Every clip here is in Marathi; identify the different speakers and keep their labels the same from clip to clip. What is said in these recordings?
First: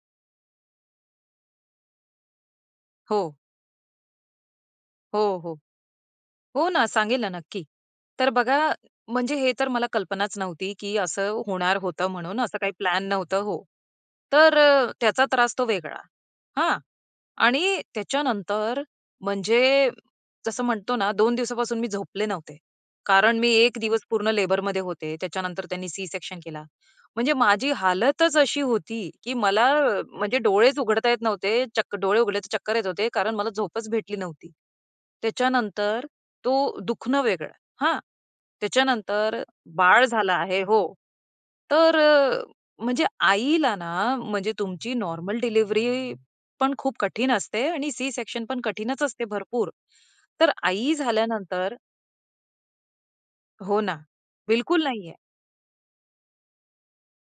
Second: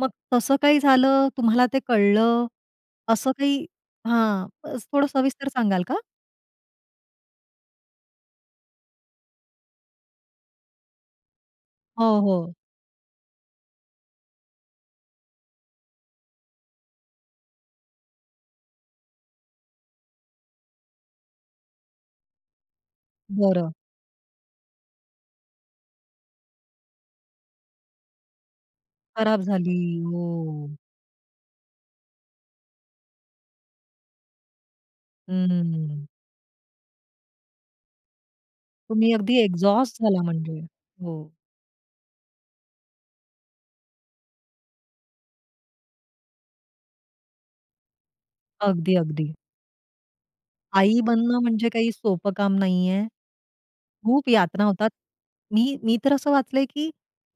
Speaker 1: मग तसं काही झालं? तुम्हाला ते कळलं? असं
Speaker 2: हो.
Speaker 1: काही हां, थोडं
Speaker 2: हो,
Speaker 1: सविस्तर
Speaker 2: हो,
Speaker 1: सांगाल का?
Speaker 2: हो ना, सांगेल ना नक्की. तर बघा, म्हणजे हे तर मला कल्पनाच नव्हती की असं होणार होतं
Speaker 1: हो,
Speaker 2: म्हणून
Speaker 1: हो.
Speaker 2: असं काही प्लॅन नव्हतं हो. तर अ, त्याचा त्रास तो वेगळा, हां? आणि त्याच्यानंतर म्हणजे जसं म्हणतो ना 2 दिवसापासून मी झोपले नव्हते. कारण मी
Speaker 1: बरं.
Speaker 2: 1 दिवस पूर्ण लेबरमध्ये होते, त्याच्या नंतर त्यांनी सी-सेक्शन केला. म्हणजे माझी हालतच अशी होती की
Speaker 1: खराब
Speaker 2: मला
Speaker 1: झाली.
Speaker 2: म्हणजे
Speaker 1: हो.
Speaker 2: डोळेच उघडता येत नव्हते. चक्क डोळे उघडले तर चक्कर येत होते कारण मला झोपच भेटली नव्हती. त्याच्यानंतर
Speaker 1: हम्म.
Speaker 2: तो दुखणं वेगळं, हां? त्याच्या
Speaker 1: तुम्ही अगदी
Speaker 2: नंतर
Speaker 1: एक्झॉस्ट
Speaker 2: बाळ
Speaker 1: झाला
Speaker 2: झाला
Speaker 1: म्हणजे,
Speaker 2: आहे हो.
Speaker 1: हो.
Speaker 2: तर म्हणजे आईला ना, म्हणजे तुमची नॉर्मल डिलिव्हरी पण खूप कठीण असते आणि सी-सेक्शन पण
Speaker 1: अगदी,
Speaker 2: कठीणच असते
Speaker 1: अगदी.
Speaker 2: भरपूर. तर आई
Speaker 1: आई बनणं म्हणजे
Speaker 2: झाल्यानंतर
Speaker 1: काही सोपं काम नाहीये.
Speaker 2: हो ना.
Speaker 1: खूप यातना
Speaker 2: बिलकुल
Speaker 1: होतात.
Speaker 2: नाही आहे
Speaker 1: मी मी तर असं वाचलंय की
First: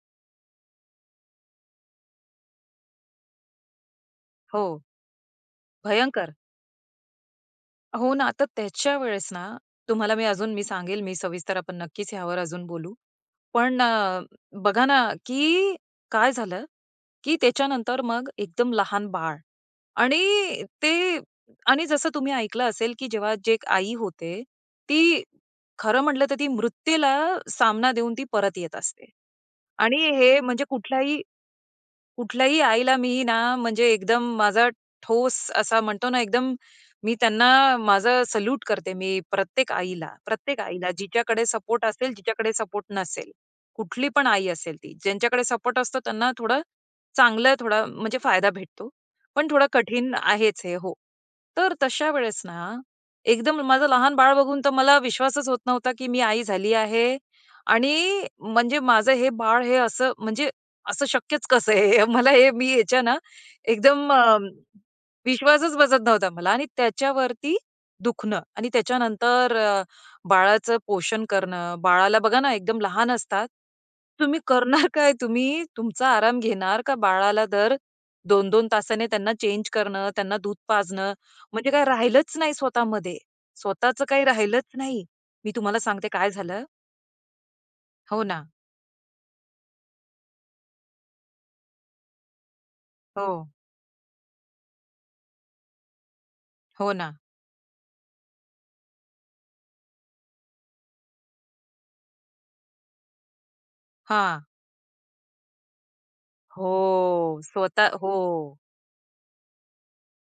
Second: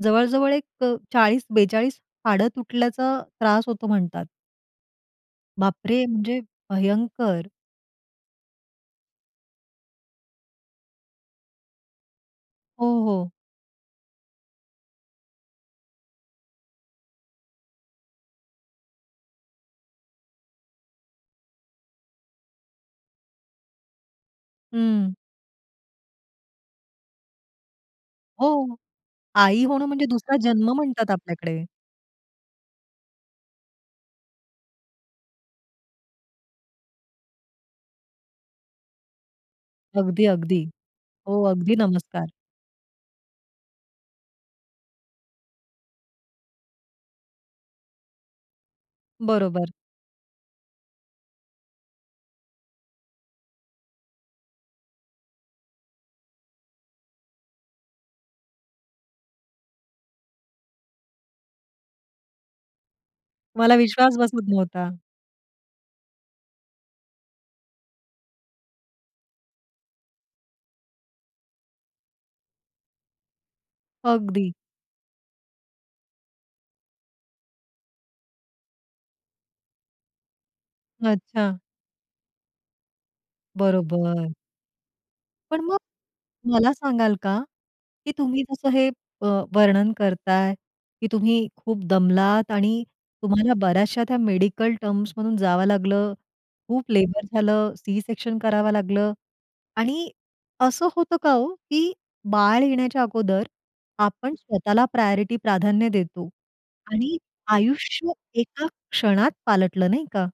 Speaker 1: जवळ-जवळ एक अ, 40-42 हाडं तुटल्याचा त्रास होतो म्हणतात.
Speaker 2: हो.
Speaker 1: बापरे!
Speaker 2: भयंकर.
Speaker 1: म्हणजे भयंकर.
Speaker 2: हो ना. तर त्याच्या वेळेस ना, तुम्हाला मी अजून मी सांगेल मी सविस्तर आपण नक्कीच ह्यावर अजून
Speaker 1: हो,
Speaker 2: बोलू.
Speaker 1: हो.
Speaker 2: पण अ, बघा ना, की काय झालं, की त्याच्या नंतर मग एकदम लहान बाळ आणि ते आणि जसं तुम्ही ऐकलं असेल की जेव्हा जी एक आई होते,
Speaker 1: हं.
Speaker 2: ती खरं म्हटलं तर ती मृत्यूला सामना देऊन ती परत येत
Speaker 1: हो,
Speaker 2: असते
Speaker 1: आई होणं
Speaker 2: आणि
Speaker 1: म्हणजे दुसरा
Speaker 2: हे म्हणजे
Speaker 1: जन्म म्हणतात
Speaker 2: कुठल्याही
Speaker 1: आपल्याकडे.
Speaker 2: कुठल्याही आईला मी ना म्हणजे एकदम माझा ठोस असा म्हणतो ना, एकदम मी त्यांना माझं सल्यूट करते मी प्रत्येक आईला.
Speaker 1: अगदी-अगदी.
Speaker 2: प्रत्येक आईला
Speaker 1: हो,
Speaker 2: जिच्याकडे
Speaker 1: अगदी
Speaker 2: सपोर्ट असेल,
Speaker 1: नमस्कार.
Speaker 2: जिच्याकडे सपोर्ट नसेल. कुठली पण आई असेल ती. ज्यांच्याकडे सपोर्ट असतो त्यांना थोडं, चांगलं थोडा म्हणजे फायदा भेटतो. पण थोडं
Speaker 1: बरोबर.
Speaker 2: कठीण आहेच हे हो. तर तशा वेळेस ना एकदम माझं लहान बाळ बघून तर मला विश्वासच होत नव्हता की मी आई झाली आहे आणि म्हणजे माझं हे बाळ, हे असं म्हणजे, असं शक्यच कसं आहे हे मला हे मी ह्याच्या ना
Speaker 1: तुम्हाला
Speaker 2: एकदम
Speaker 1: विश्वास
Speaker 2: अ,
Speaker 1: बसत नव्हता.
Speaker 2: विश्वासच बसत नव्हता मला आणि त्याच्यावरती दुखणं आणि त्याच्यानंतर अ, बाळाचं पोषण करणं. बाळाला बघा ना एकदम लहान असतात. तुम्ही
Speaker 1: अगदी.
Speaker 2: करणार काय? तुम्ही तुमचा आराम घेणार का बाळाला दर, 2-2 तासाने त्यांना चेंज करणं, त्यांना दूध पाजणं,
Speaker 1: अच्छा.
Speaker 2: म्हणजे काय राहिलंच नाही स्वतः मध्ये. स्वतःच काही
Speaker 1: बरोबर.
Speaker 2: राहिलंच नाही. मी
Speaker 1: पण मग
Speaker 2: तुम्हाला सांगते काय झालं
Speaker 1: मला सांगाल का, की
Speaker 2: हो
Speaker 1: तुम्ही
Speaker 2: ना.
Speaker 1: जसं हे अ, वर्णन करताय, की तुम्ही खूप दमलात आणि
Speaker 2: हो.
Speaker 1: तुम्हाला बऱ्याचश्या त्या मेडिकल टर्म्स मधून जावं लागलं, खूप
Speaker 2: हो ना.
Speaker 1: लेबर झालं, सी-सेक्शन करावं लागलं आणि असं होतं का हो की बाळ येण्याच्या अगोदर आपण
Speaker 2: हां.
Speaker 1: स्वतःला प्रायोरिटी प्राधान्य देतो आणि
Speaker 2: हो. स्वतः
Speaker 1: आयुष्य
Speaker 2: हो.
Speaker 1: एका क्षणात पालटलं, नाही का?